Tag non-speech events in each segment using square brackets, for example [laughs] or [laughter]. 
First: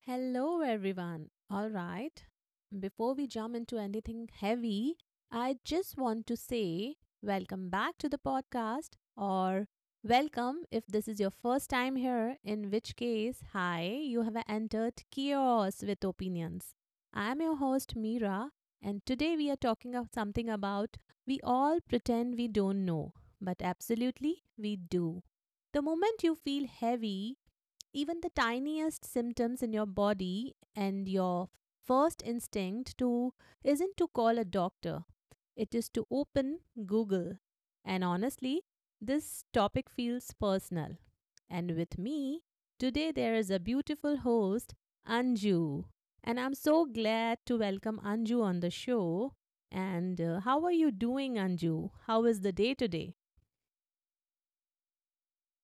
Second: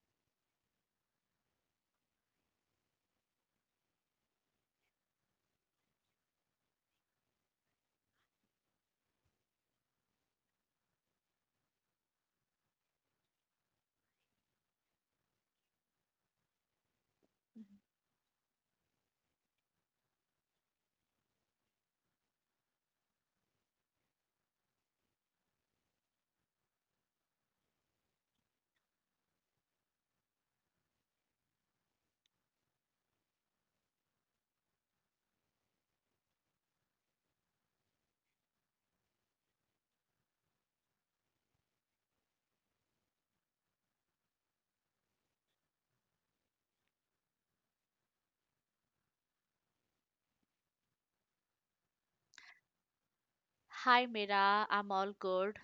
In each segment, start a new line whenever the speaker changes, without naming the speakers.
Hello, everyone. All right. Before we jump into anything heavy, I just want to say welcome back to the podcast, or welcome if this is your first time here, in which case, hi, you have entered Chaos with Opinions. I am your host, Meera, and today we are talking of something about we all pretend we don't know, but absolutely we do. The moment you feel heavy, even the tiniest symptoms in your body and your first instinct to isn't to call a doctor, it is to open Google. And honestly, this topic feels personal. And with me today there is a beautiful host, Anju, and I'm so glad to welcome Anju on the show. And how are you doing, Anju? How is the day today?
Hi Mira, I'm all good.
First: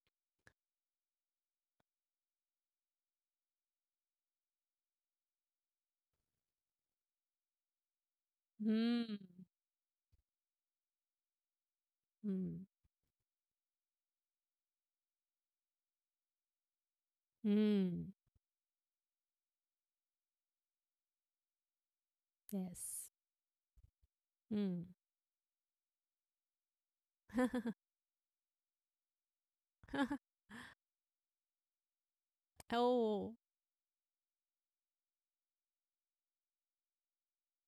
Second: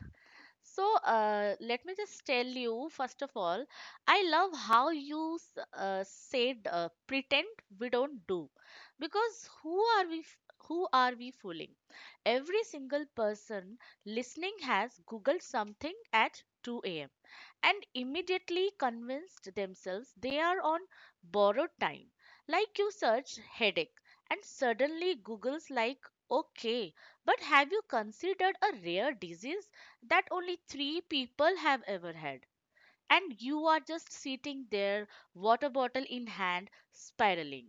So let me just tell you, first of all, I love how you said pretend we don't do,
Hmm.
because who are we? Who are we fooling? Every
Hmm.
single person listening has Googled something at 2 a.m. and
Hmm.
immediately convinced themselves they are on borrowed time. Like you
Yes.
search headache, and
Hmm.
suddenly Google's like, okay, but have you considered a rare disease that
[laughs]
only three people have ever had?
Oh,
And you are just sitting there, water bottle in hand, spiraling.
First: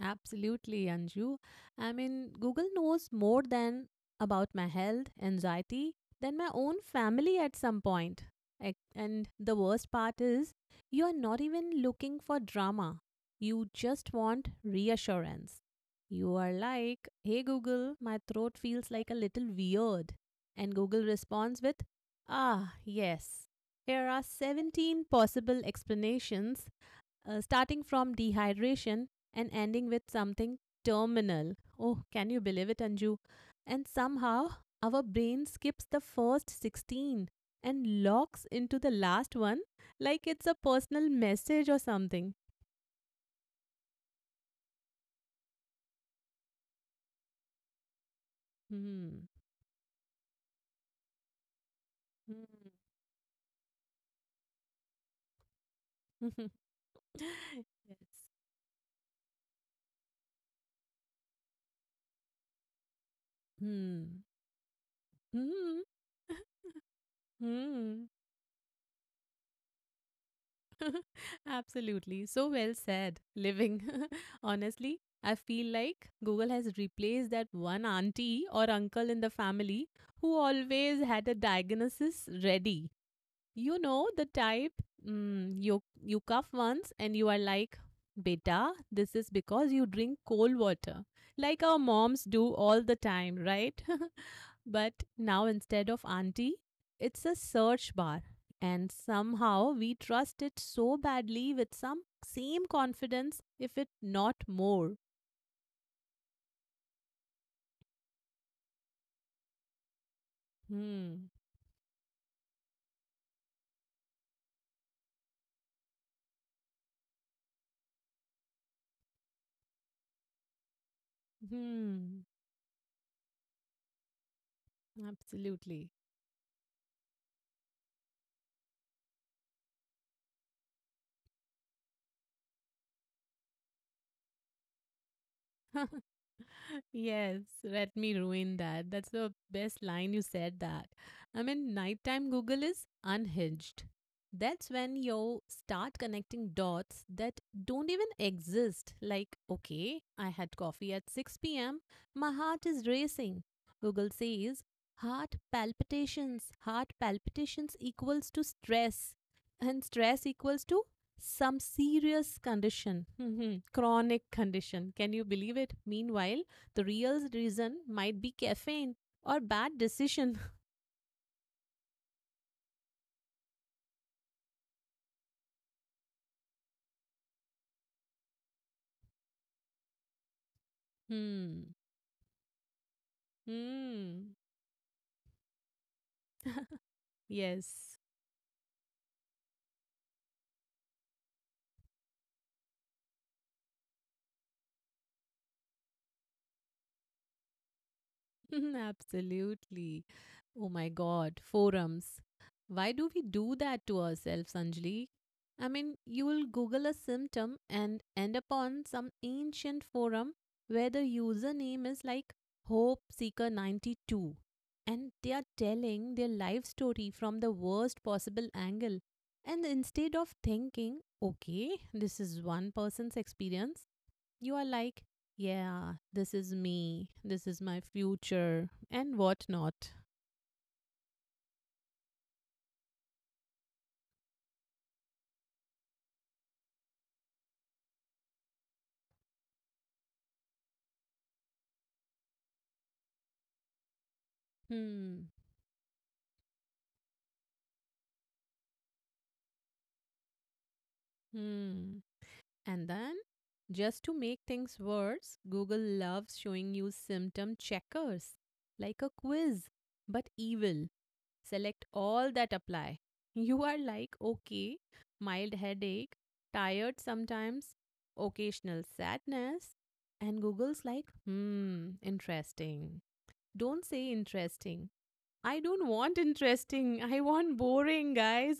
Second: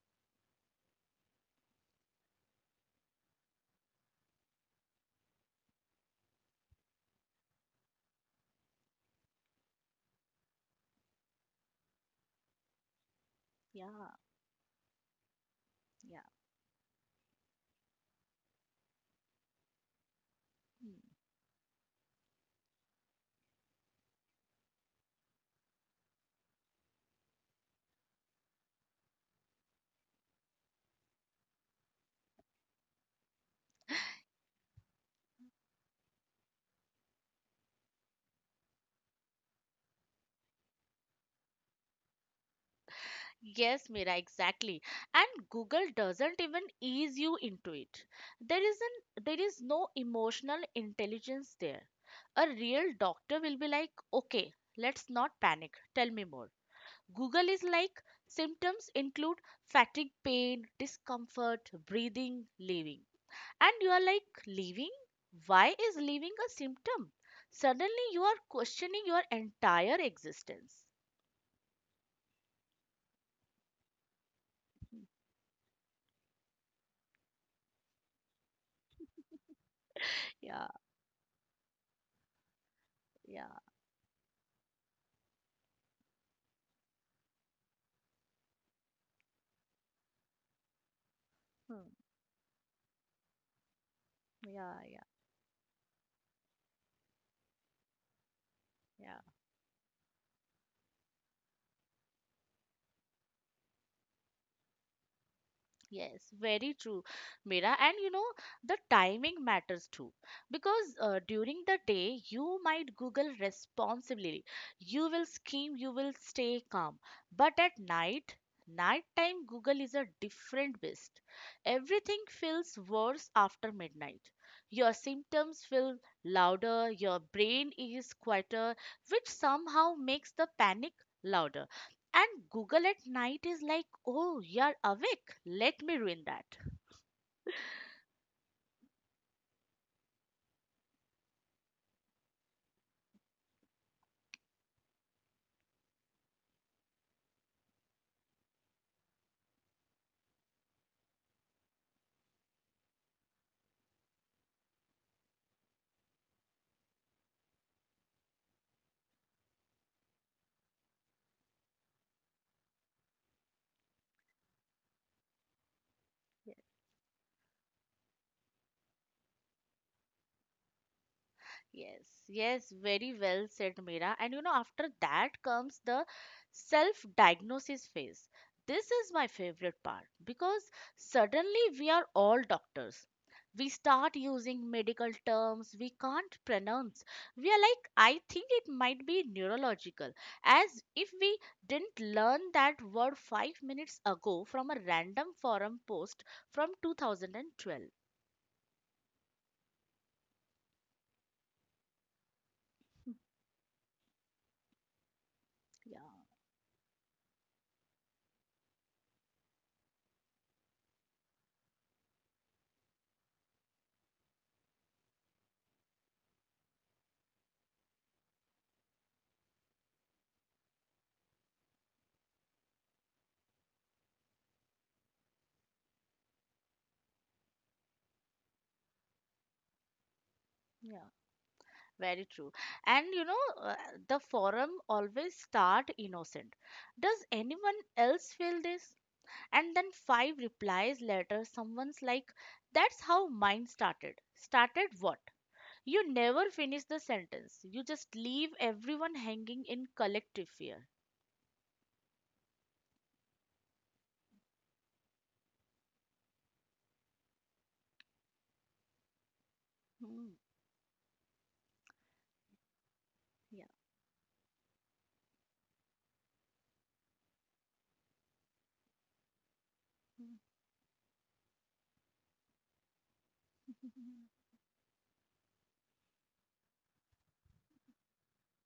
absolutely, Anju. I mean, Google knows more than about my health, anxiety, than my own family at some point. And the worst part is, you are not even looking for drama. You
Yeah,
just want reassurance.
yeah.
You are like, hey Google, my throat feels like a little weird. And Google
Mm.
responds with, ah, yes. Here are 17 possible explanations starting from dehydration and ending with something terminal. Oh, can you believe it, Anju? And somehow our brain skips the first 16 and locks into the last one like it's a personal message or something.
Yes, Mira, exactly. And Google doesn't even ease you into it. There isn't
Hmm.
there is no emotional intelligence there. A
Hmm.
real doctor will be like, okay, let's not panic. Tell me more.
[laughs]
Google is
Yes.
like, symptoms include fatigue, pain, discomfort, breathing, leaving. And you are
Hmm.
like, leaving? Why
Hmm.
is leaving a
[laughs]
symptom?
Hmm.
Suddenly you are questioning your entire existence.
Absolutely. So well said. Living. [laughs] Honestly,
[laughs]
I feel like Google has replaced that one auntie or uncle in the family who
Yeah,
always had a diagnosis ready.
yeah,
You know the type. Mm, you cough once and you are like, "Beta, this is because you drink cold water." Like our
hmm,
moms do all the time, right? [laughs]
yeah, yeah,
But now instead of auntie, it's a search bar. And
yeah.
somehow we trust it so badly with some same confidence, if it not more.
Yes, very true, Mira. And you know, the timing matters too. Because
Hmm.
during the day, you might Google responsibly. You will scheme, you will stay calm. But at night, nighttime Google is a different beast. Everything
Hmm.
feels worse after midnight. Your symptoms
Absolutely.
feel louder, your brain is quieter, which somehow makes the panic louder. And Google at night is like, oh, you're awake. Let me
[laughs]
ruin that.
Yes, let me ruin that. That's the best line you said that. I mean, nighttime Google is unhinged. That's when you start connecting dots that don't even exist. Like, okay, I had coffee at 6 p.m., my heart is racing. Google says, heart palpitations equals to stress, and stress equals to some serious condition, [laughs] chronic condition. Can you believe it? Meanwhile, the real reason might be caffeine or bad decision. [laughs]
Yes, yes, very well said, Meera. And you know, after that comes the self diagnosis phase. This is my favorite part because suddenly
Hmm.
we are all doctors. We start
Hmm.
using medical terms we can't
[laughs]
pronounce. We are like,
Yes.
I think it might be neurological, as if we didn't learn that word 5 minutes ago from a random forum post from 2012.
[laughs] Absolutely. Oh my God, forums. Why do we do that to ourselves, Anjali? I
Yeah,
mean, you will Google a symptom and end up on some ancient forum where the username is like Hope Seeker 92 and they are telling their life story from the worst possible angle. And instead of thinking, okay, this is one person's experience, you are like, yeah, this is me, this is my future, and whatnot.
yeah. Very true. And the forum always start innocent. Does anyone else feel this? And then five replies later, someone's like, that's how mine started. Started what?
Hmm,
You never finish the sentence. You just leave everyone hanging in collective fear.
hmm. And then, just to make things worse, Google loves showing you symptom checkers, like a quiz,
Hmm,
but evil. Select all that apply. [laughs]
yeah.
You are like, okay, mild headache, tired sometimes, occasional sadness. And Google's like, hmm, interesting. Don't say
[laughs]
interesting. I don't want interesting. I want boring, guys.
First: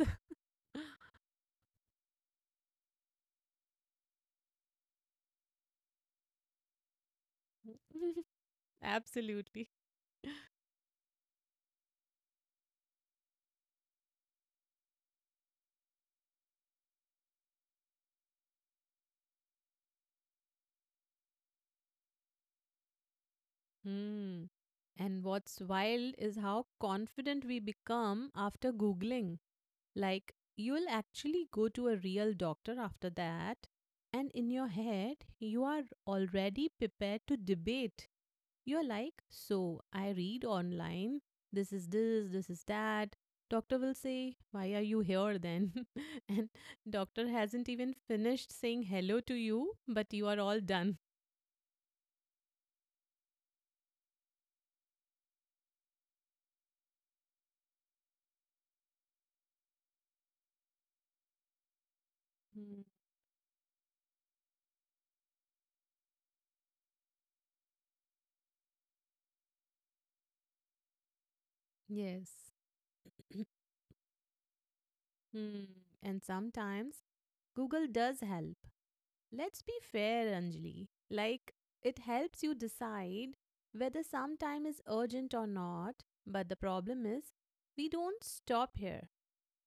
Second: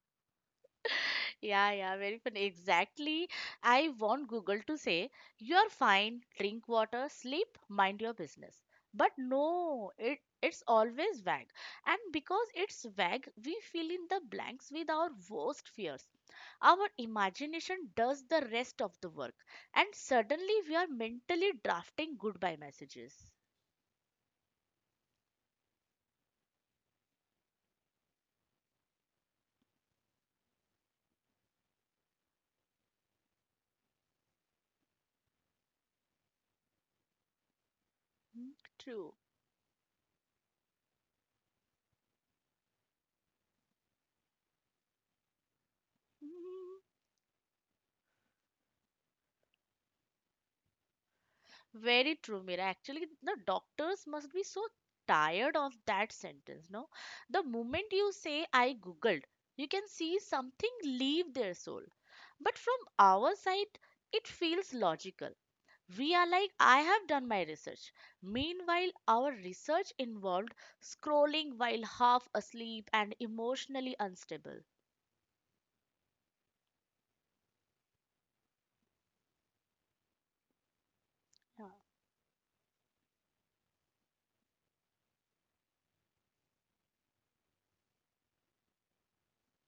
Yeah, yeah, very funny. Exactly. I want Google to say, you're fine, drink water, sleep,
[laughs]
mind your business. But
Absolutely.
no, it's always vague. And because it's vague, we fill in the blanks with our worst fears. Our imagination does the rest of the work. And suddenly we are mentally drafting goodbye messages.
Hmm. And what's wild is how confident we become after Googling. Like, you'll actually go to a real doctor after that, and in your head, you are already prepared to debate.
Hmm,
You're
true.
like, so I read online, this is this, this is that. Doctor will say, why are you here then? [laughs] And
[laughs]
doctor hasn't even finished saying hello to you, but you are all done.
Very true, Mira. Actually, the doctors must be so tired of that sentence, no? The moment you say, I googled, you can see something leave their soul. But from our side, it feels logical. We are like, I have done my research. Meanwhile, our research involved scrolling while half
Yes.
asleep and emotionally unstable.
Hmm. And sometimes Google does help. Let's be fair, Anjali. Like,
Yeah.
it helps you decide whether some time is urgent or not, but the problem is, we don't stop here.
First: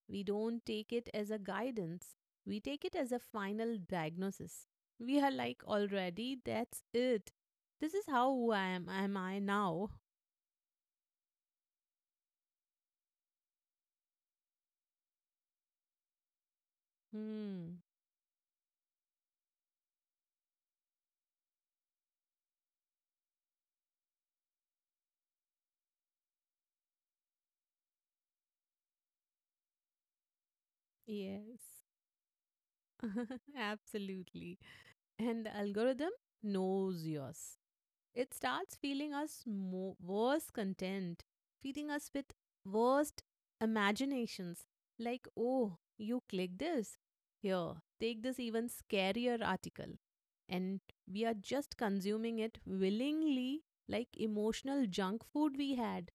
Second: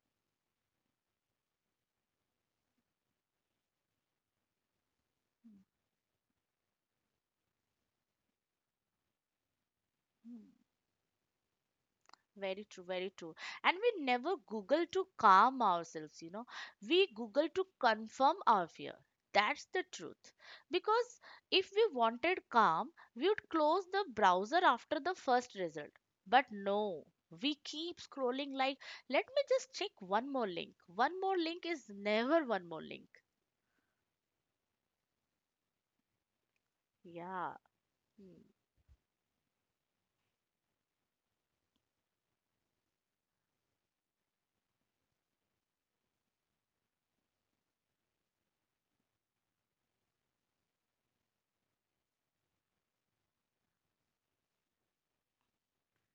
We don't take it as a guidance, we take it as a final diagnosis. We are like, already, that's it. This is how I am I now?
Mm. Very true, very true. And we never Google to calm ourselves, you know. We Google to
Hmm,
confirm our fear. That's the truth. Because if we wanted calm, we would close the browser after the first result. But no, we keep scrolling like, let me just check one more link. One more
yes,
link is never one more link.
[laughs] absolutely. And the algorithm knows
Yeah.
yours. It
Hmm.
starts feeling us more worse content, feeding us with worst imaginations. Like, oh, you click this. Here, take this even scarier article. And we are just consuming it willingly, like emotional junk food we had.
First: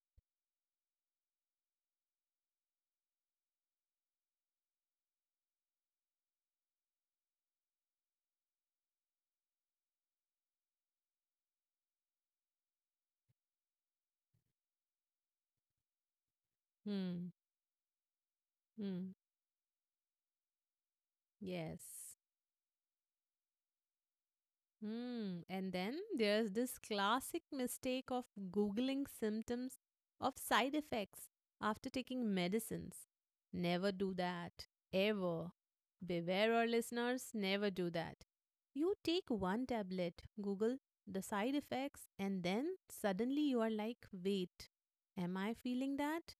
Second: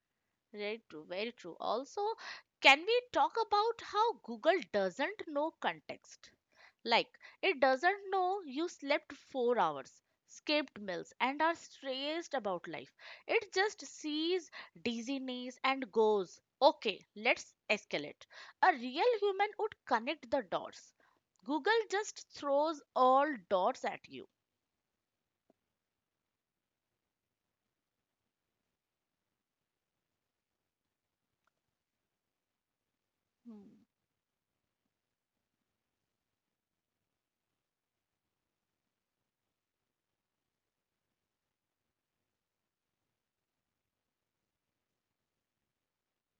Very true, very true. Also, can we talk about how Google doesn't know context? Like, it doesn't know you slept 4 hours, skipped meals, and are stressed about life. It just sees dizziness and goes, okay,
Hmm.
let's escalate. A real
Hmm.
human would connect the dots. Google
Yes.
just throws all dots at you.
Hmm. And then there's this classic mistake of Googling symptoms of side effects after taking medicines.
Hmm,
Never do that. Ever. Beware our listeners, never do that. You take one tablet, Google the side effects, and then suddenly you are like, wait, am I feeling that?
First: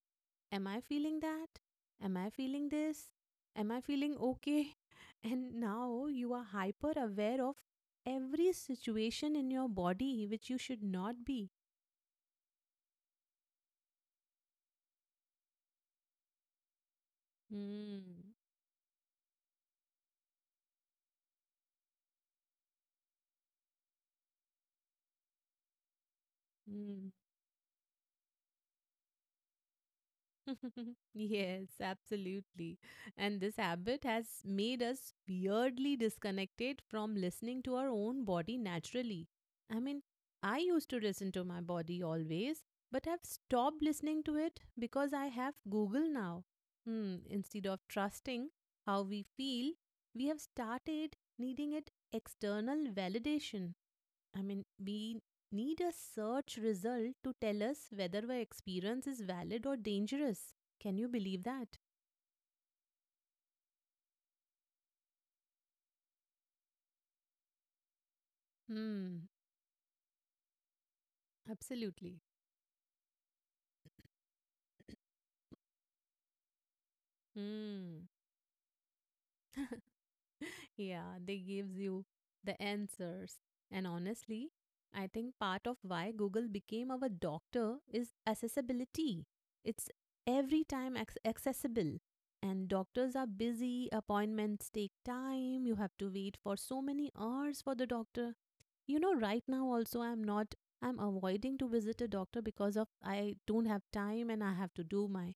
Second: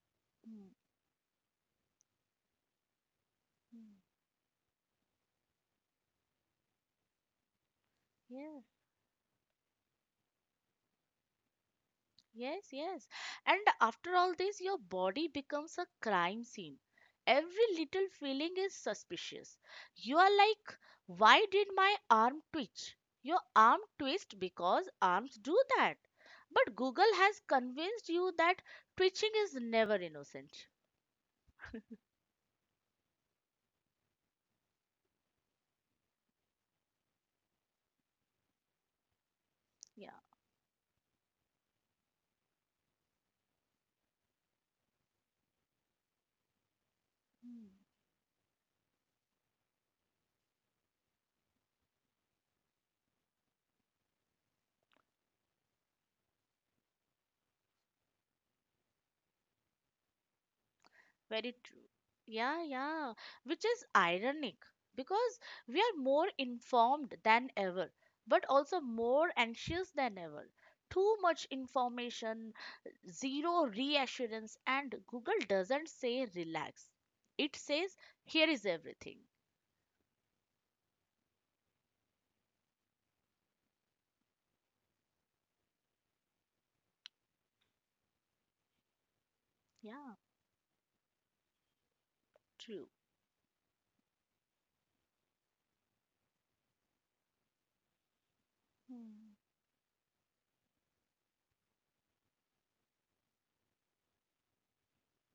Am
hmm,
I feeling that? Am I feeling this? Am I
hmm.
feeling okay? [laughs] And now you are hyper aware of every
Yeah.
situation in your body which you should not be.
Yes, yes. And after all this, your body becomes a crime scene. Every little
Mm.
feeling is suspicious. You are like, why did my arm twitch? Your arm twist because arms do that. But
Mm.
Google has convinced you that twitching is never innocent.
[laughs] Yes, absolutely. And this habit has made us weirdly disconnected from listening to our own body naturally. I mean,
Yeah.
I used to listen to my body always, but I've stopped listening to it because I have Google now. Hmm, instead
Hmm.
of trusting how we feel, we have started needing it external validation. I mean, we need a search result to tell us whether our experience is valid or dangerous. Can you believe
Very
that?
true. Yeah, yeah. Which is ironic because we are more informed than ever, but also
Hmm,
more anxious than ever. Too much
absolutely.
information, zero reassurance, and Google doesn't say relax. It says
Hmm.
here is everything.
[laughs] Yeah, they gives you the answers. And honestly, I think part of why Google became our doctor is accessibility. It's
Yeah,
every time accessible. And
true.
doctors are busy, appointments take time, you have to wait for so many hours for the doctor. You know,
Mm,
right now also I'm not I'm avoiding to visit a doctor because of I don't have time and I have to do my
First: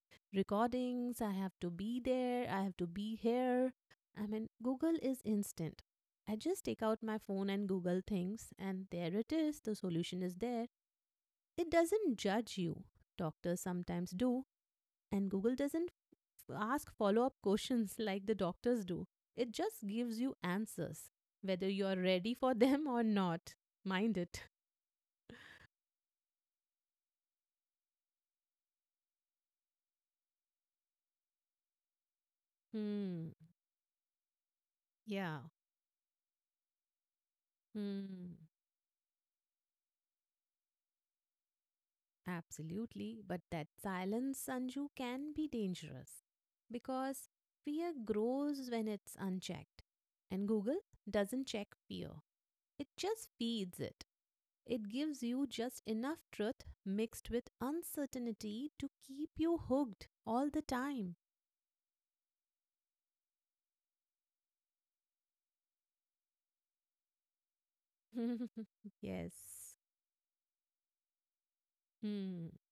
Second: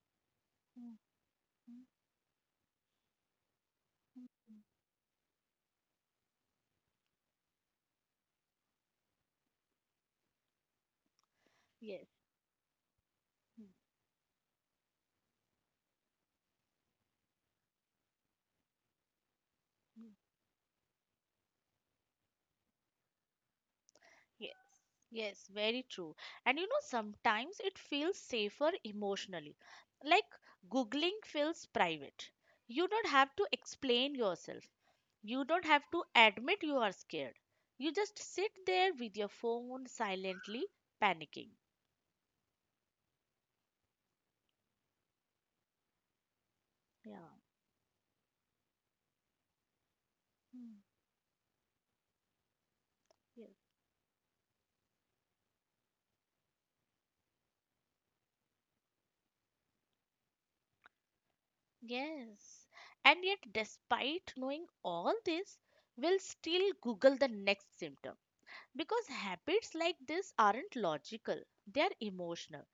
mm,
recordings. I have to
mm,
be there, I have to be here.
mm,
I mean
mm.
Google is instant. I just take out my phone and Google things and there it is, the solution is there. It
Yes.
doesn't judge you, doctors
Mm,
sometimes do. And Google doesn't ask follow up questions [laughs] like the doctors do, it just gives you answers, whether you're ready for them or not. Mind it.
mm. Yes, very true. And you know, sometimes it feels safer emotionally. Like Googling feels private. You don't have
Hmm.
to explain yourself.
Yeah.
You don't have to admit you are scared. You just
Hmm.
sit there with your phone silently panicking.
Absolutely. But that silence, Sanju, can be dangerous because
Yeah.
fear grows when it's unchecked. And
Hmm.
Google doesn't check fear, it just
Yes.
feeds it. It gives you just enough truth mixed with uncertainty to keep you hooked all the time.
Yes. And yet, despite knowing all this, we'll still Google the next symptom,
[laughs]
because habits
Yes.
like this aren't logical, they're
Hmm.
emotional.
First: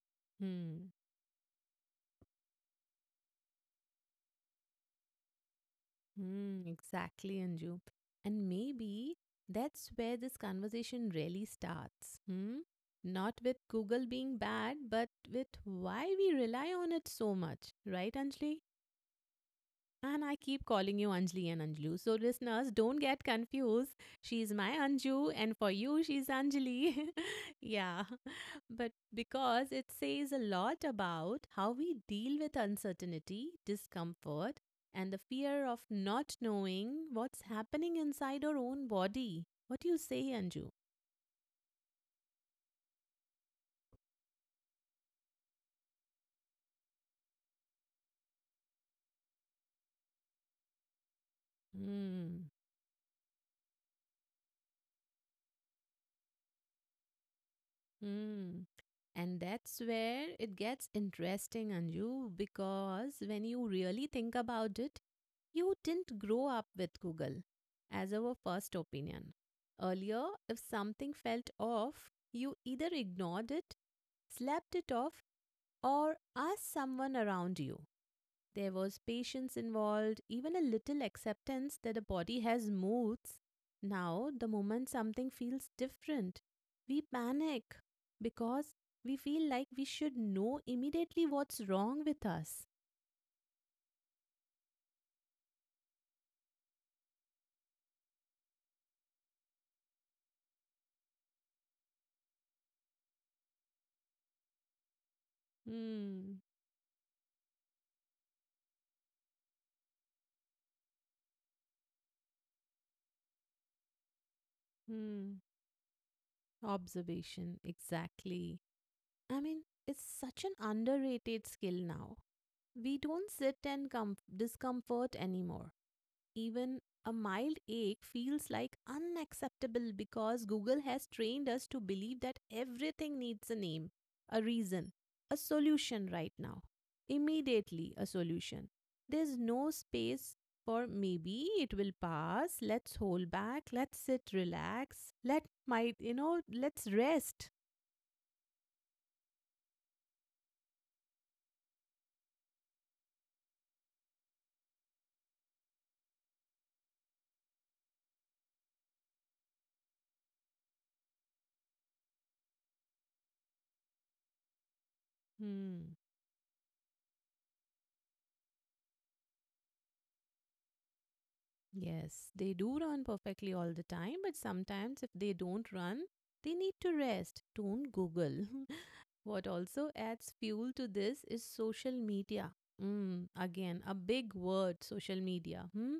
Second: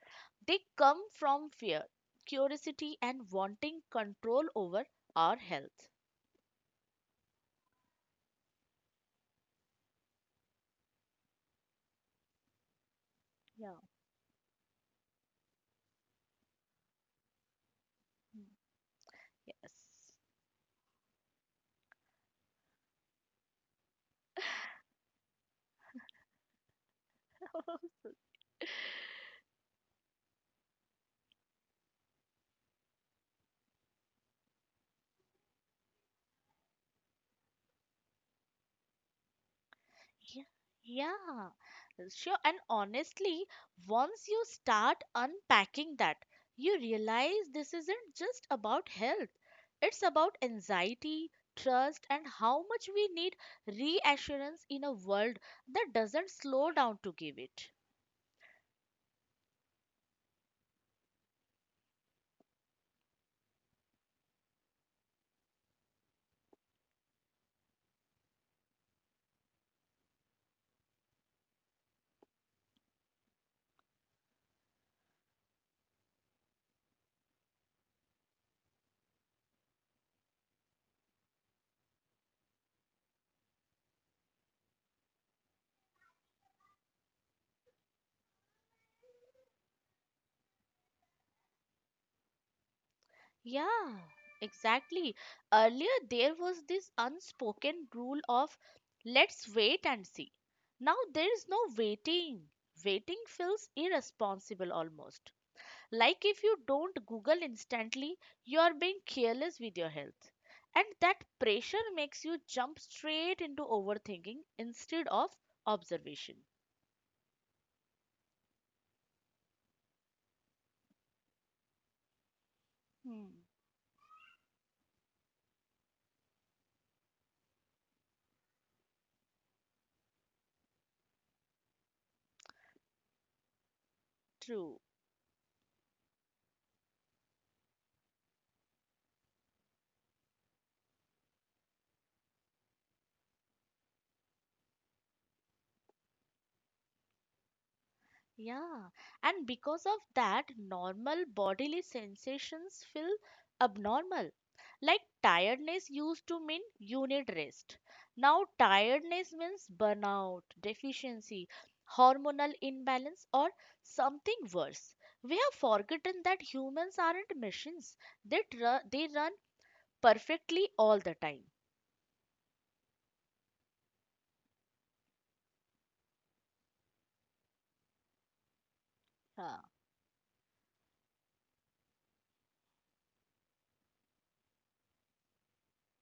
They
Hmm.
come from fear, curiosity, and wanting control over our health.
Hmm. Exactly, Anju. And maybe that's where this conversation really starts. Hmm. Not with
Yeah.
Google being bad, but with why we rely on it so much, right,
Mm.
Anjali?
Yes.
And I keep calling you Anjali and Anjali. So, listeners, don't get confused. She's my Anju, and for you, she's Anjali. [laughs] Yeah.
[laughs]
But because it says a lot about how we deal with uncertainty, discomfort, and the fear of not knowing what's happening inside our own body. What do you say,
Yeah,
Anju?
yeah, sure. And honestly, once you start unpacking that, you realize this isn't just about health, it's about anxiety, trust, and
Hmm.
how much we need reassurance in a world that doesn't slow down to give it.
Hmm. And that's where it gets interesting, Anju, because when you really think about it, you didn't grow up with Google as our first opinion. Earlier, if something felt off, you either ignored it, slept it off, or asked someone around you. There was patience involved, even a little acceptance that the body has moods. Now, the moment something feels different, we panic because we feel like we should know immediately what's wrong with us.
Yeah, exactly. Earlier, there was this unspoken rule of let's wait and see. Now, there is no waiting. Waiting feels irresponsible almost. Like
Hmm.
if you don't Google instantly, you are being careless with your health. And that pressure makes you jump straight into overthinking instead of
Hmm.
observation.
Observation, exactly. I mean, it's such an underrated skill now. We don't
Hmm,
sit in discomfort anymore. Even a mild ache feels like unacceptable because Google has trained us to believe that everything needs a name, a
true.
reason, a solution right now. Immediately, a solution. There's no space for maybe it will pass. Let's hold back. Let's sit, relax. Let my, let's rest.
Yeah, and because of that, normal bodily sensations feel abnormal. Like tiredness used to mean you need rest. Now, tiredness means burnout, deficiency, hormonal imbalance, or something worse. We have
Hmm.
forgotten that humans aren't machines, they, they run perfectly all the time.
Yes, they do run perfectly all the time, but sometimes if they don't run, they need to rest. Don't Google. [laughs] What
Yeah.
also adds fuel to this is social media. Mm, again, a big word, social media. Hmm?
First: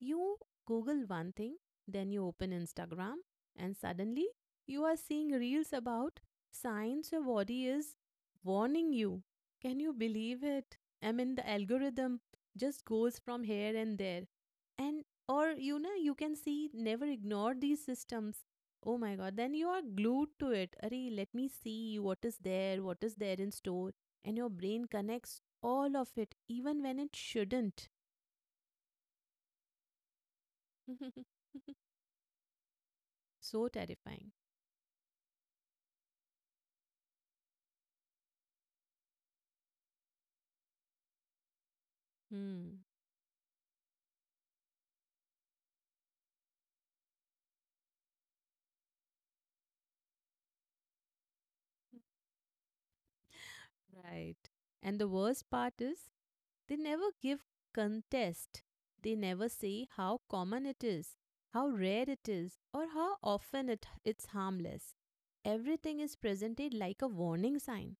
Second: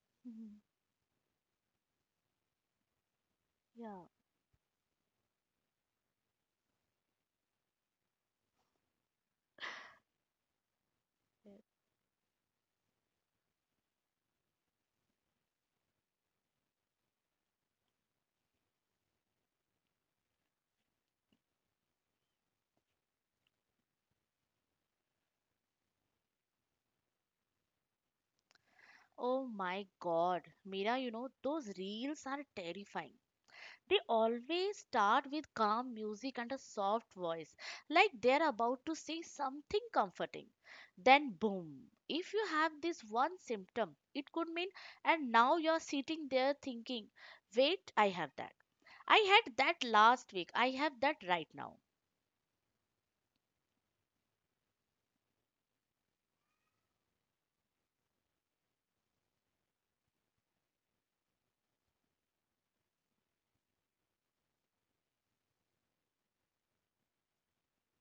You
Mhm.
Google one thing, then you open Instagram, and
Yeah.
suddenly you are seeing reels about signs your body is warning you. Can you believe it? I mean, the
Yeah.
algorithm just goes from here and there. And, or, you know, you can see never ignore these systems. Oh my God, then you are glued to it. Arey, let me see what is there in store. And your brain connects all of it, even when it shouldn't.
Oh my God, Mira, you know,
[laughs]
those reels are terrifying.
So
They
terrifying.
always start with calm music and a soft voice, like they're about to say something comforting. Then, boom, if you have
Hmm,
this one symptom, it could mean, and now you're sitting there thinking, wait, I have that. I had that last week. I have that right now.
right. And the worst part is, they never give contest. They never say how common it is, how rare it is, or how often it's harmless. Everything is presented like a warning sign.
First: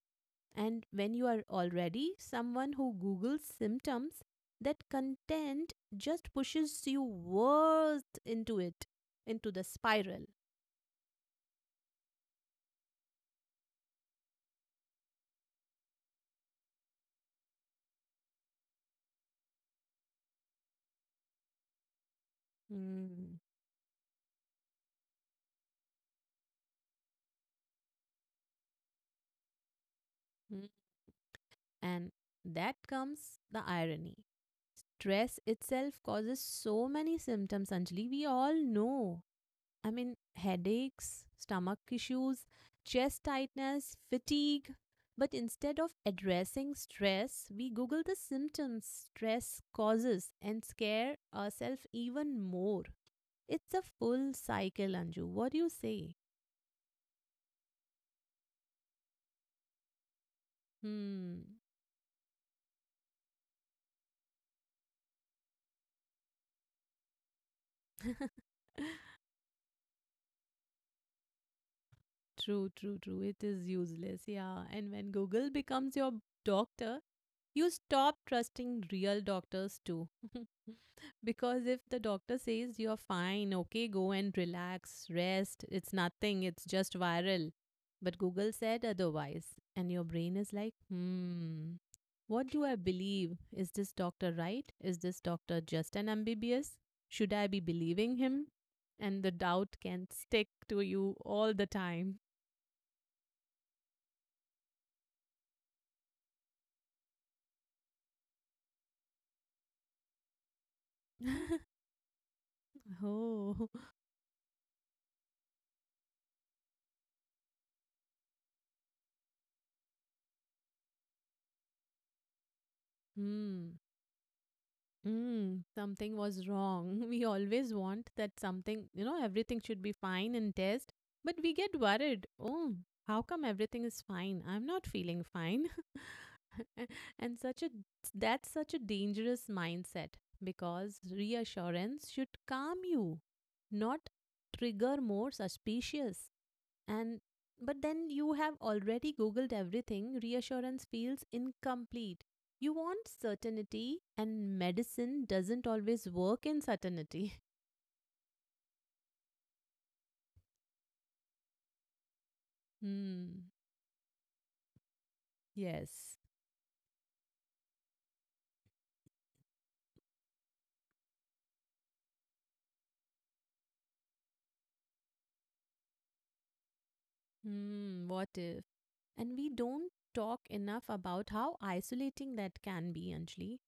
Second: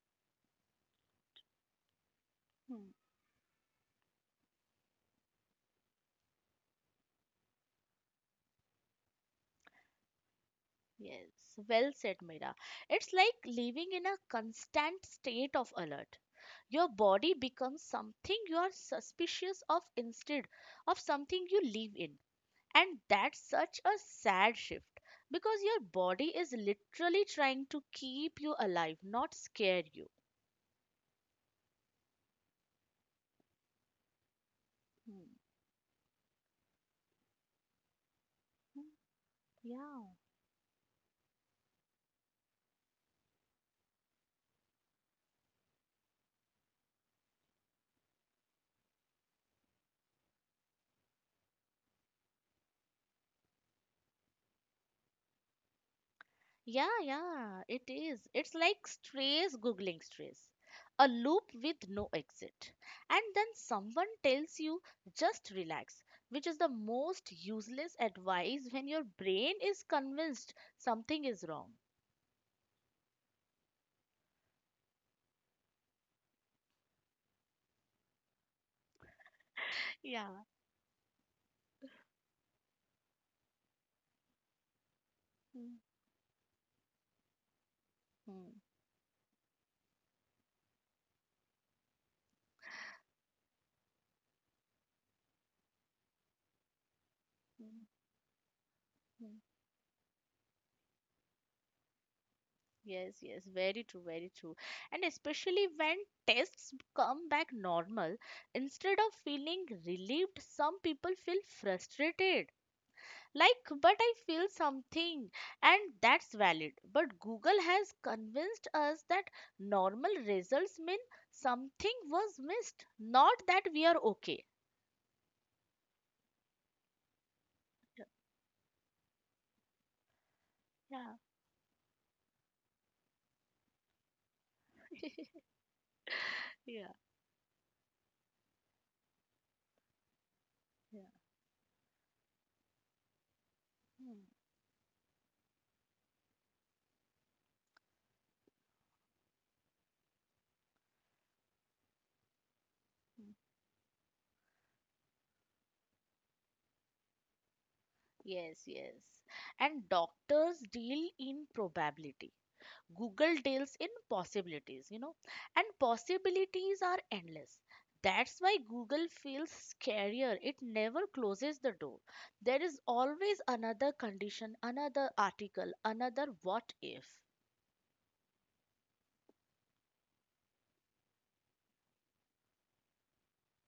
And when you are already someone
Hmm.
who Googles symptoms, that content just pushes you worse into it, into the spiral.
Yes, well said, Mira. It's like living in a constant state of alert. Your body becomes something you are suspicious of instead of something you live in. And that's
Mm,
such a sad shift because your body is literally trying to keep you alive, not scare you.
mm. And that comes the irony.
Hmm.
Stress itself causes so many symptoms, Anjali, we all
Hmm.
know. I
Yeah.
mean, headaches, stomach issues, chest tightness, fatigue. But instead of addressing stress, we Google the symptoms stress causes and scare ourselves even more. It's a full cycle, Anju. What do you say?
Yeah, yeah, it is. It's like stress googling stress, a
Hmm.
loop with no exit. And then someone tells you just relax, which is the most useless
[laughs]
advice when your brain is convinced something is wrong.
True, true, true. It is useless. Yeah. And when Google becomes your doctor, you stop trusting real doctors too.
Yeah.
[laughs] Because if the doctor says you're fine, okay, go and relax, rest,
Hmm.
it's nothing, it's just viral. But
Hmm.
Google said otherwise, and your brain is like, hmm, what do I believe? Is this doctor right? Is this doctor just an MBBS? Should I be believing him? And the
Hmm.
doubt can stick to you all the time.
Yes, yes, very true, very true. And especially when tests come back normal, instead of feeling relieved, some people feel
[laughs]
frustrated. Like,
Oh,
but I feel something, and that's valid. But Google has convinced us that normal results mean something was missed, not that
hmm.
we are okay.
Mm, something was wrong. [laughs] We always want that something, everything should be fine and test,
Yeah,
but we get worried. Oh, how come everything is fine? I'm not feeling
[laughs]
fine. [laughs]
yeah,
and such a That's such a dangerous mindset because
yeah.
reassurance should calm you, not
Hmm,
trigger more suspicious. And but then you have already googled everything, reassurance feels incomplete. You want
hmm.
certainty, and medicine doesn't always work in certainty. [laughs]
Yes, yes. And doctors deal in probability. Google
Hmm.
deals in possibilities, you know, and
Yes.
possibilities are endless. That's why Google feels scarier. It never closes the door. There is always another condition, another article, another what if.
Hmm. What if? And we don't talk enough about how isolating that can be, Anjali,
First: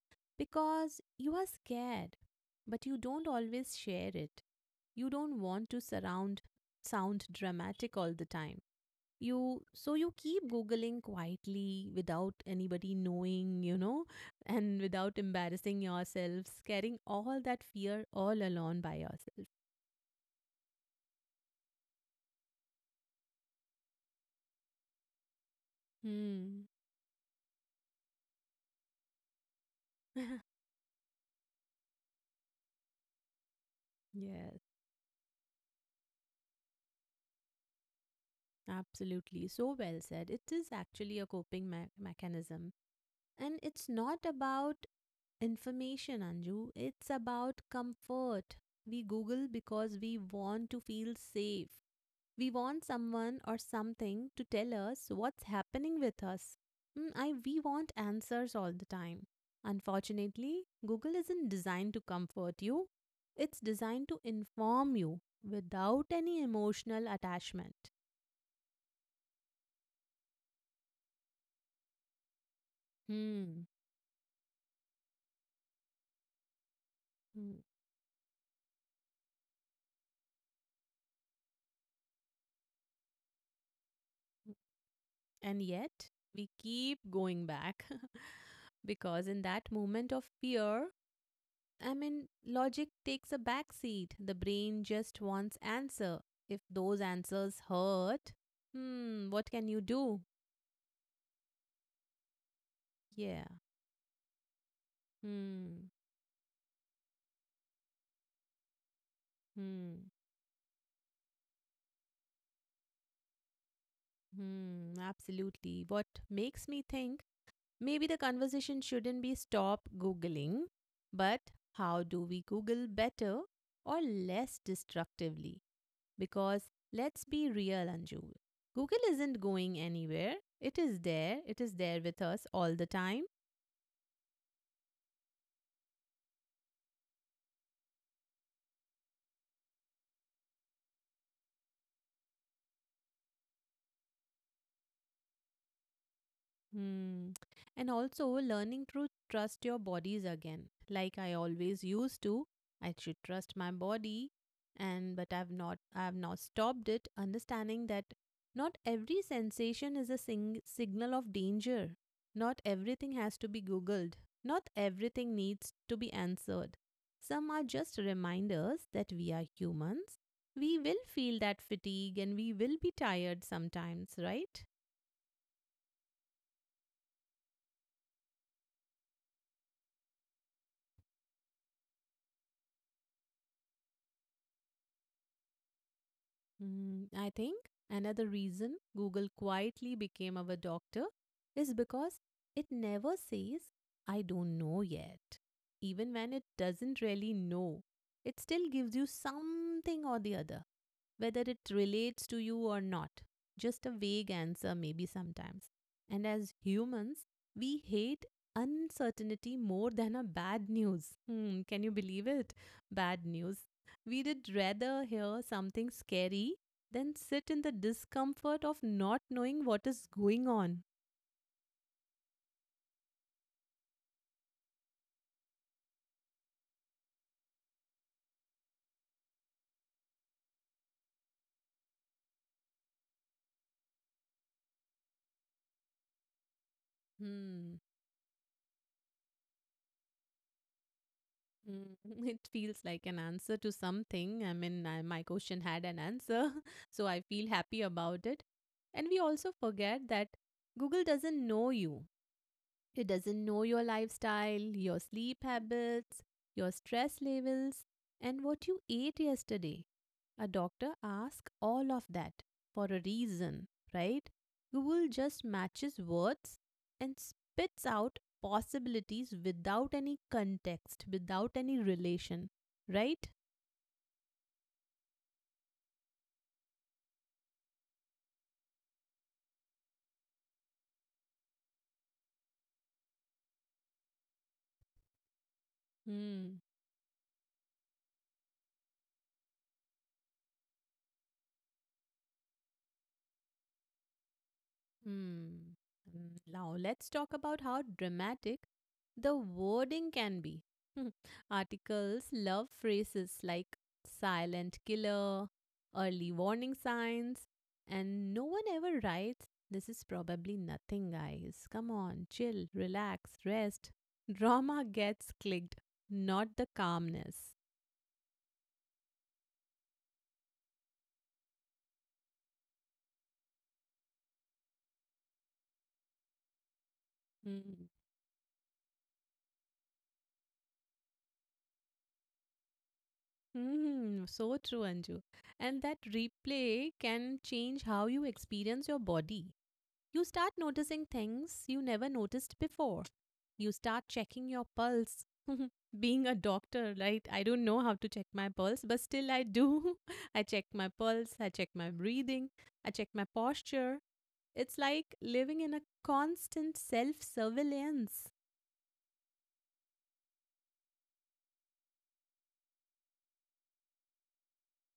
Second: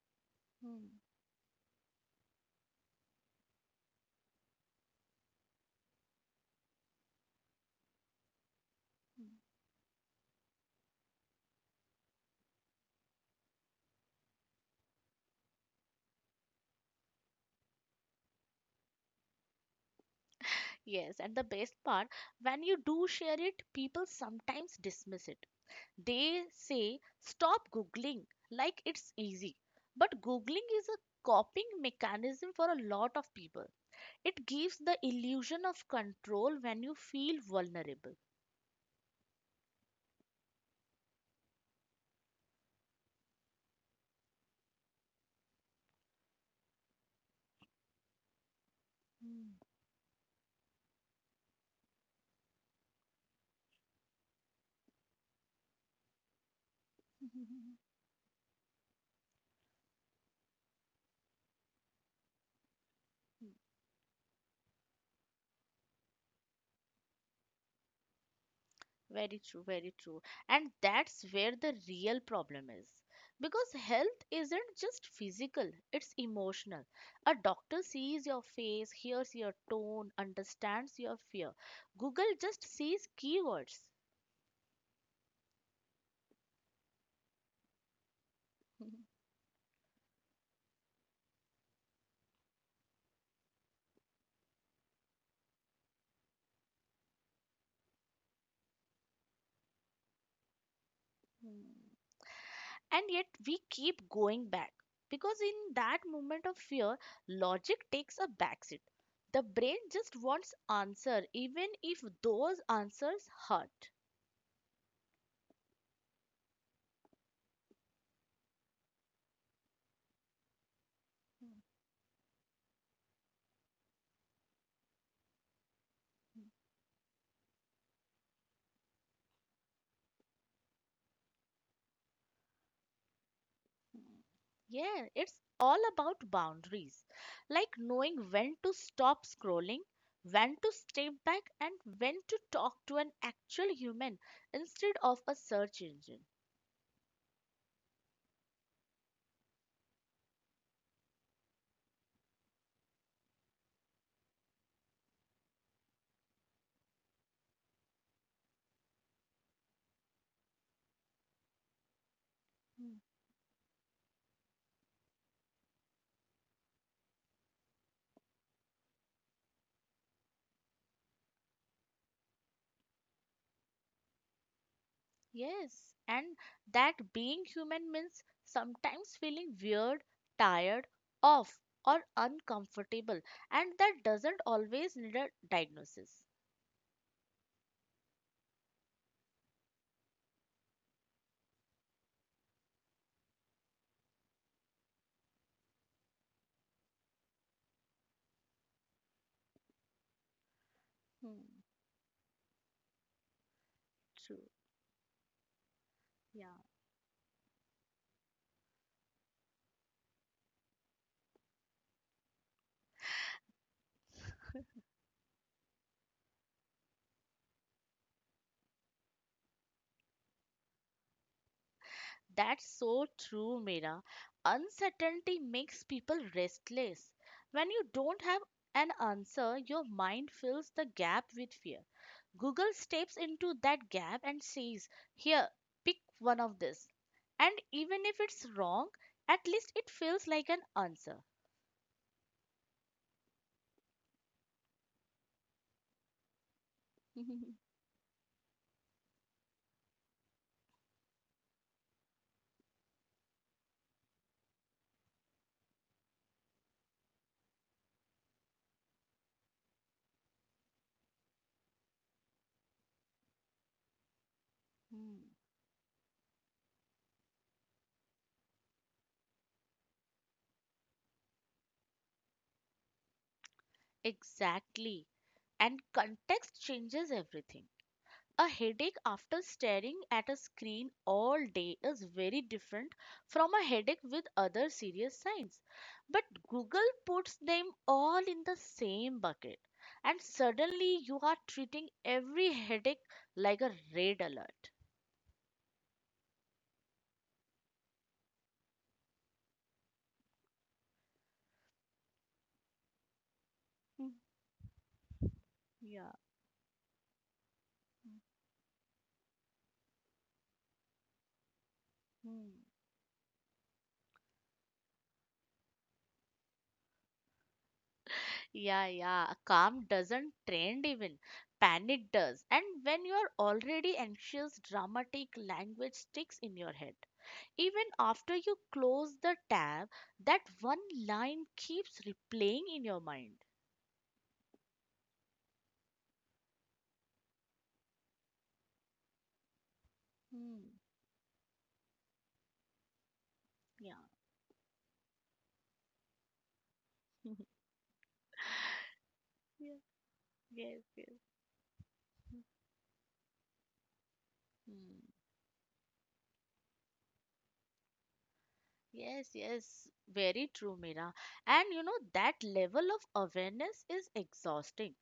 Hmm.
because you are scared, but you don't always share it. You don't want to surround sound dramatic all the time,
Hmm.
you so you keep googling quietly without anybody knowing, you know, and without embarrassing yourselves, carrying all that fear all alone by yourself.
Yes, and the best part, when you do share it, people sometimes dismiss it. They
Hmm.
say, stop Googling, like it's easy. But
[laughs]
Googling is a coping mechanism for a lot of people. It
Yes,
gives the illusion of control when you feel vulnerable.
absolutely, so well said. It is actually a mechanism, and it's not about information, Anju. It's about comfort. We Google
Mm.
because we want to feel safe. We want someone or something to tell us what's happening with us. Mm, we want
[laughs]
answers all the time. Unfortunately, Google isn't designed to comfort you, it's designed to inform you without any emotional attachment.
Very true, very true. And that's where the real problem is.
Hmm.
Because health isn't just physical, it's emotional. A
Hmm.
doctor sees your face, hears your tone, understands your fear. Google just sees keywords.
And yet, we keep going back [laughs] because in that moment of fear, I mean, logic takes a back seat. The brain just wants answer. If those answers hurt, hmm, what can you do?
[laughs] And yet
Yeah.
we keep going back, because in
Hmm.
that moment of fear, logic takes a backseat. The brain
Hmm.
just wants answer, even if those answers hurt.
Hmm. Absolutely. What makes me think maybe the conversation shouldn't be stop Googling, but how do we Google better or less destructively? Because let's be real, Anju. Google isn't going anywhere. It is there. It is there with us all the time.
Yeah, it's all about boundaries, like knowing when to stop scrolling, when to step back, and when to talk to an actual human instead of a search engine.
Hmm. And also learning to trust your bodies again. Like I always used to, I should trust my body, and but I've not stopped it understanding that not every sensation is a signal of danger. Not everything has to be googled. Not everything needs to be answered. Some are just reminders that we are humans. We will feel that fatigue and we will be tired sometimes, right?
Yes, and that being human means sometimes feeling weird, tired, off, or uncomfortable, and that doesn't always need a diagnosis.
Mm, I think another reason Google quietly became our doctor is because it never says, I don't know yet. Even when it doesn't really know, it still gives you something or the other, whether
Hmm,
it relates to you or not. Just a vague
true.
answer, maybe sometimes. And
Yeah.
as humans, we hate uncertainty more than a bad news. Hmm, can you believe it? Bad news. We'd rather hear something scary than sit in the discomfort of not knowing what is going on.
That's so true, Mira. Uncertainty makes people restless. When you don't have an answer, your mind fills the gap with fear. Google steps into that gap and says, here, pick one of this. And
Hmm.
even if it's wrong, at least it feels like an answer. [laughs]
Mm, [laughs] it feels like an answer to something. My question had an answer, [laughs] so I feel happy about it. And we also forget that Google doesn't know you. It doesn't know your lifestyle, your sleep habits, your stress levels, and what you ate yesterday. A doctor asks all of that for a reason, right? Google
Hmm,
just matches words and spits out possibilities without any context, without any relation, right?
exactly. And context changes everything. A headache after staring at a screen all day is very different from a headache with other serious signs. But
Hmm.
Google puts them all in the same bucket, and suddenly you are treating every headache like a red alert.
Hmm. Mm, now let's talk about how dramatic the wording can be. [laughs] Articles love phrases like
Mm,
silent killer,
yeah.
early warning signs, and no one ever writes, this is probably nothing, guys. Come on,
Mhm.
chill, relax, rest. [laughs] Drama gets clicked, not the calmness.
Yeah, yeah. Calm doesn't trend even. Panic does. And when you're already anxious, dramatic language sticks in your head. Even
Mm.
after you close the tab, that one line keeps replaying in your mind.
Mm, [laughs] so true, Anju. And that replay can change how you experience your body. You start
Hmm.
noticing things you never noticed before. You
Yeah.
start checking your pulse. [laughs] Being a doctor, right? I
[laughs]
don't know how to check my pulse, but still I
Yeah.
do. [laughs] I check
Yes,
my
yes.
pulse, I check my breathing, I check my posture. It's
Hmm.
like living in a constant self surveillance.
Yes, yes, very true, Meera. And you know, that level of awareness is exhausting.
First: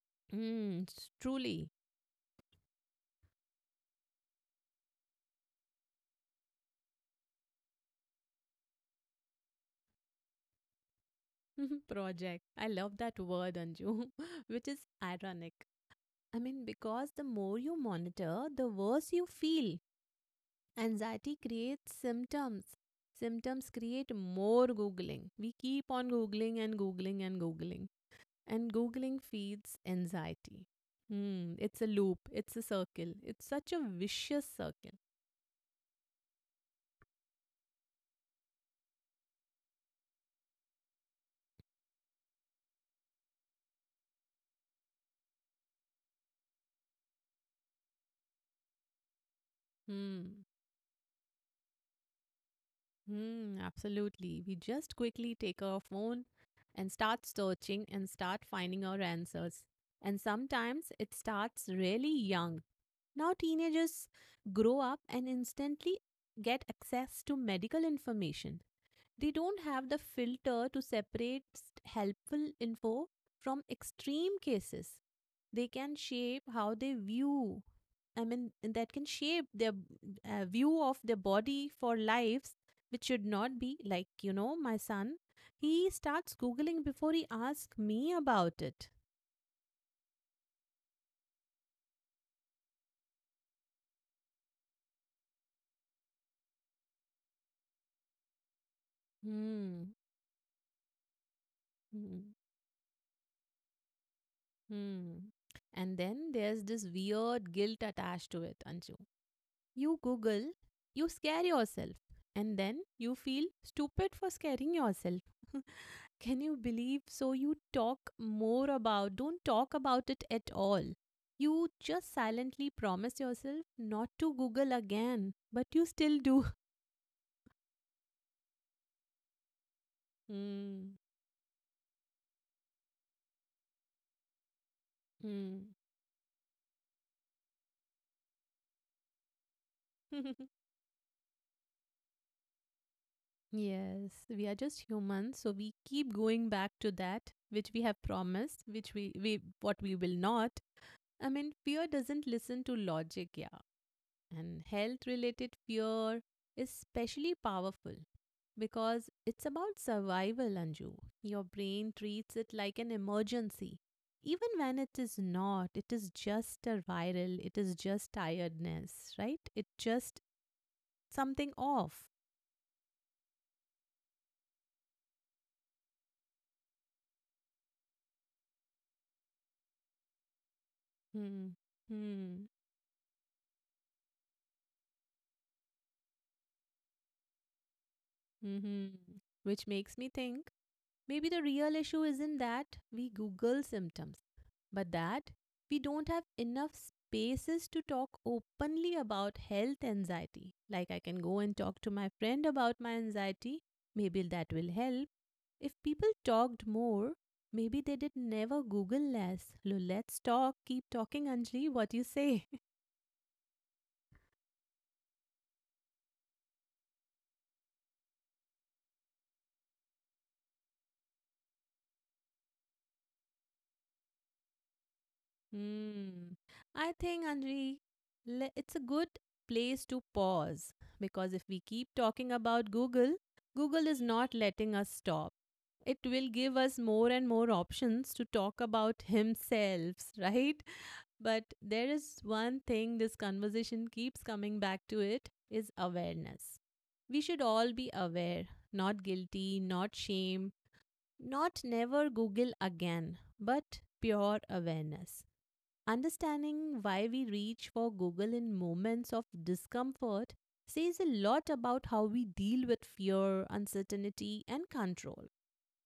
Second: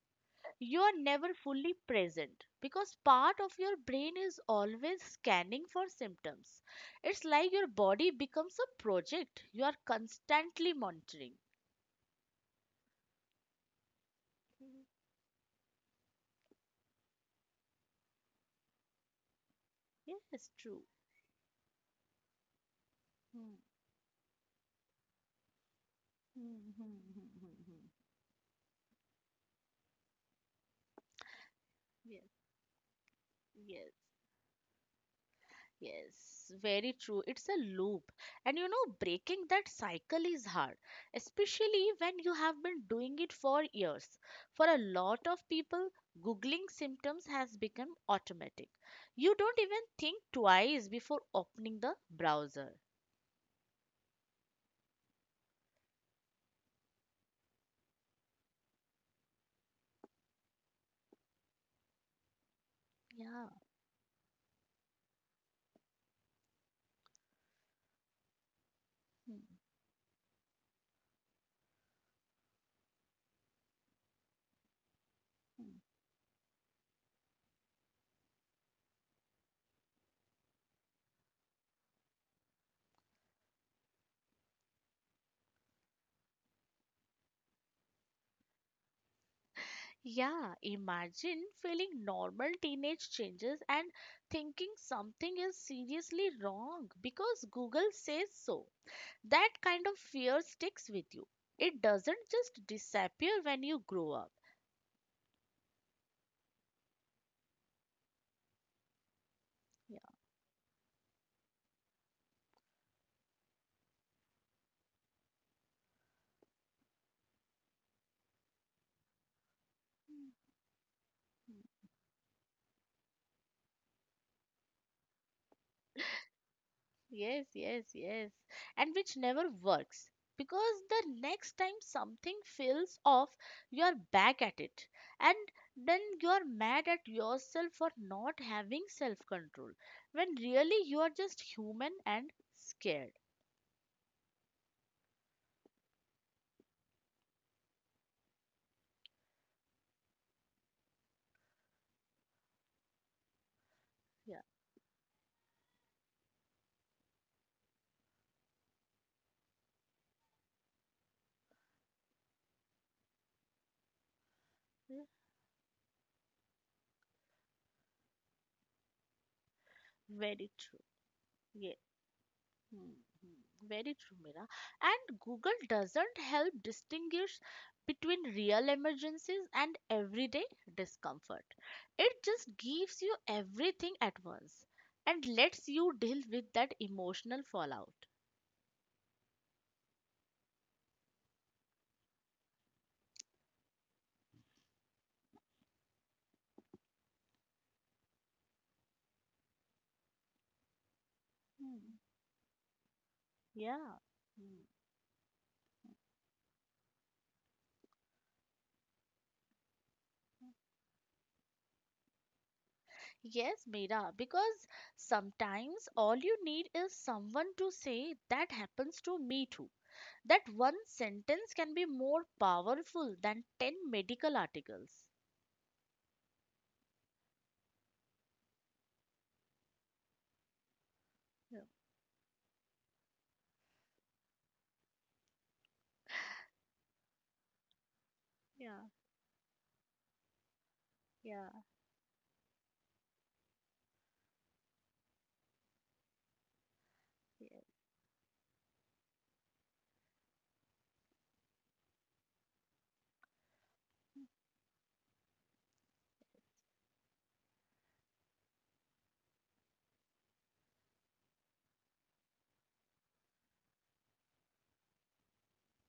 You
Mm,
are never
truly.
fully present because part of your brain is always scanning for symptoms. It's like your body becomes a project you are constantly monitoring.
[laughs] Project. I love that word, Anju, [laughs] which
Mhm.
is ironic. I mean, because the more you monitor, the worse you feel.
Yes, true.
Anxiety creates symptoms.
Hmm.
Symptoms create more Googling. We keep on
[laughs]
Googling
Hmm,
and
hmm,
Googling
hmm,
and
hmm, hmm.
Googling. And Googling feeds anxiety. Hmm, it's a loop,
Yes,
it's a circle. It's such a
yes,
vicious circle.
yes. Very true. It's a loop. And you know, breaking that cycle is hard, especially when you have been doing it for years. For a lot of people, Googling symptoms has become automatic. You don't even think
Hmm.
twice before opening the browser.
Hmm, absolutely. We just quickly take our phone and start searching and start finding our answers. And sometimes it starts really young. Now,
Yeah.
teenagers grow up and instantly get access to medical information, they
Hmm,
don't have the filter to separate helpful info from extreme cases. They
hmm.
can shape how they view, I mean, and that can shape their view of their body for lives, which should not be like, you know, my son. He starts Googling before he asks me about it.
Yeah, imagine feeling normal teenage changes and thinking something is seriously wrong because Google says so. That kind
Hmm.
of fear sticks with you. It doesn't
Hmm.
just disappear when you grow up.
Hmm. And then there's this weird guilt attached to it, Anju.
Yeah.
You Google, you scare yourself, and then you feel stupid for scaring yourself. Can you believe? So, you talk more about, don't talk about it at all. You just silently promise yourself not to Google again, but you still do. [laughs]
Yes, yes, yes. And which never works, because
Hmm.
the next time something feels off, you are back at it. And
Hmm.
then you are mad at yourself for not having self control when
[laughs]
really you are just human and scared.
Yes, we are just humans, so we keep going back to that which we have promised, which we what we will not. I mean, fear doesn't listen to logic, yeah.
Yeah,
And health related fear is especially powerful because it's about survival, Anju. Your brain treats it like an emergency. Even when it
yeah,
is not, it is just a viral, it is just tiredness, right? It just
very true.
something
Yes.
off.
Hmm, hmm. Very true, Mira. And Google doesn't help distinguish between real emergencies and everyday
Hmm.
discomfort. It
Hmm.
just gives you everything at once and lets you deal with that emotional fallout.
Mm-hmm. Which makes me think, maybe the real issue isn't that we Google symptoms, but that we don't have enough spaces to talk openly about health anxiety. Like, I can go and talk to
Hmm,
my friend about my anxiety,
yeah.
maybe that
Hmm.
will help. If people talked more, maybe they did never Google less. Let's talk, keep talking, Anjali, what you say?
Yes, Mira, because sometimes all you need is someone to say that happens to me too. That one sentence can be more powerful than 10 medical articles.
Hmm. I think, Anjali, it's a good place to pause because if we keep talking about Google, Google is not letting us stop. It will give us more and more options to talk
Yeah,
about himself, [laughs] right?
yeah,
But there is one thing this conversation keeps coming back to, it is awareness. We should
yeah,
all be aware, not guilty, not shame, not never Google again, but pure awareness. Understanding why we reach for Google in moments of discomfort says a lot about how we deal with fear, uncertainty, and control.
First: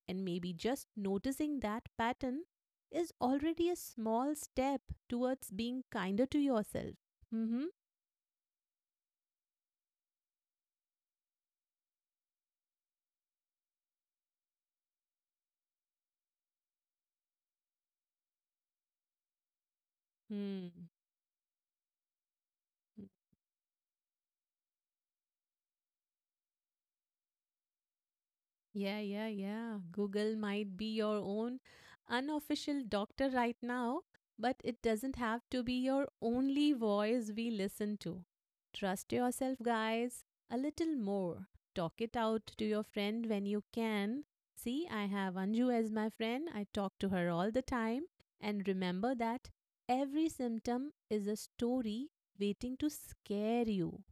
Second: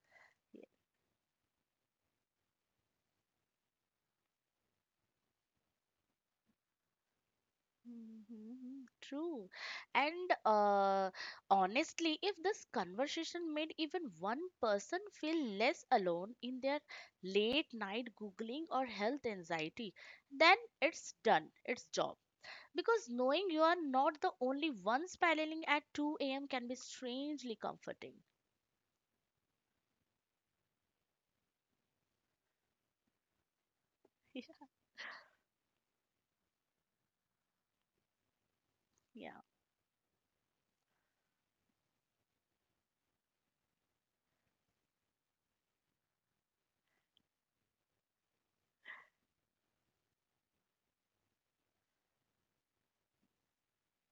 And maybe
yeah.
just noticing that pattern is already a small step towards being kinder to yourself. Mm-hmm.
Mm-hmm, true. And honestly, if this conversation made even one person feel less alone in their late night Googling or health anxiety, then
Hmm.
it's done, its job. Because knowing you are not the only one spiraling at 2 a.m. can be strangely comforting.
Yeah, yeah, yeah. Google might be your own unofficial doctor right now, but
[laughs]
it doesn't have to be your only voice we listen to. Trust
Yeah.
yourself, guys, a little more. Talk it out to your friend when you can. See, I have Anju as my friend. I talk to her all the time. And remember that every symptom is a story waiting to scare you.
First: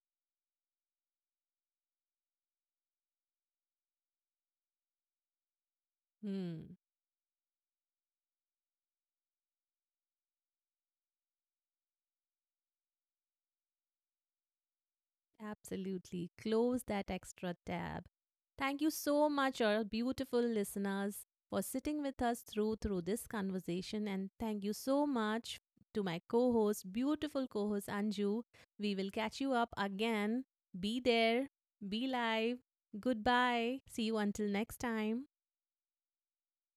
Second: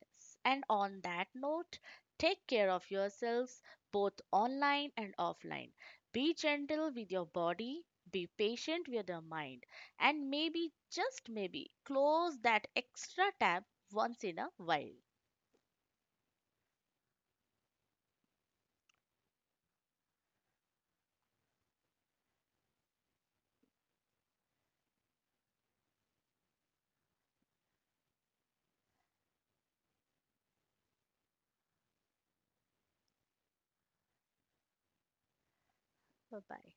Yes. And on that note, take care of yourselves both online and offline. Be
Hmm.
gentle with your body, be patient with your mind, and maybe, just maybe, close that extra tab once in a while.
Absolutely. Close that extra tab. Thank you so much, our beautiful listeners, for sitting with us through this conversation. And thank you so much to my co-host, beautiful co-host Anju. We will catch you up again. Be there. Be live. Goodbye. See you until next time.
Bye bye.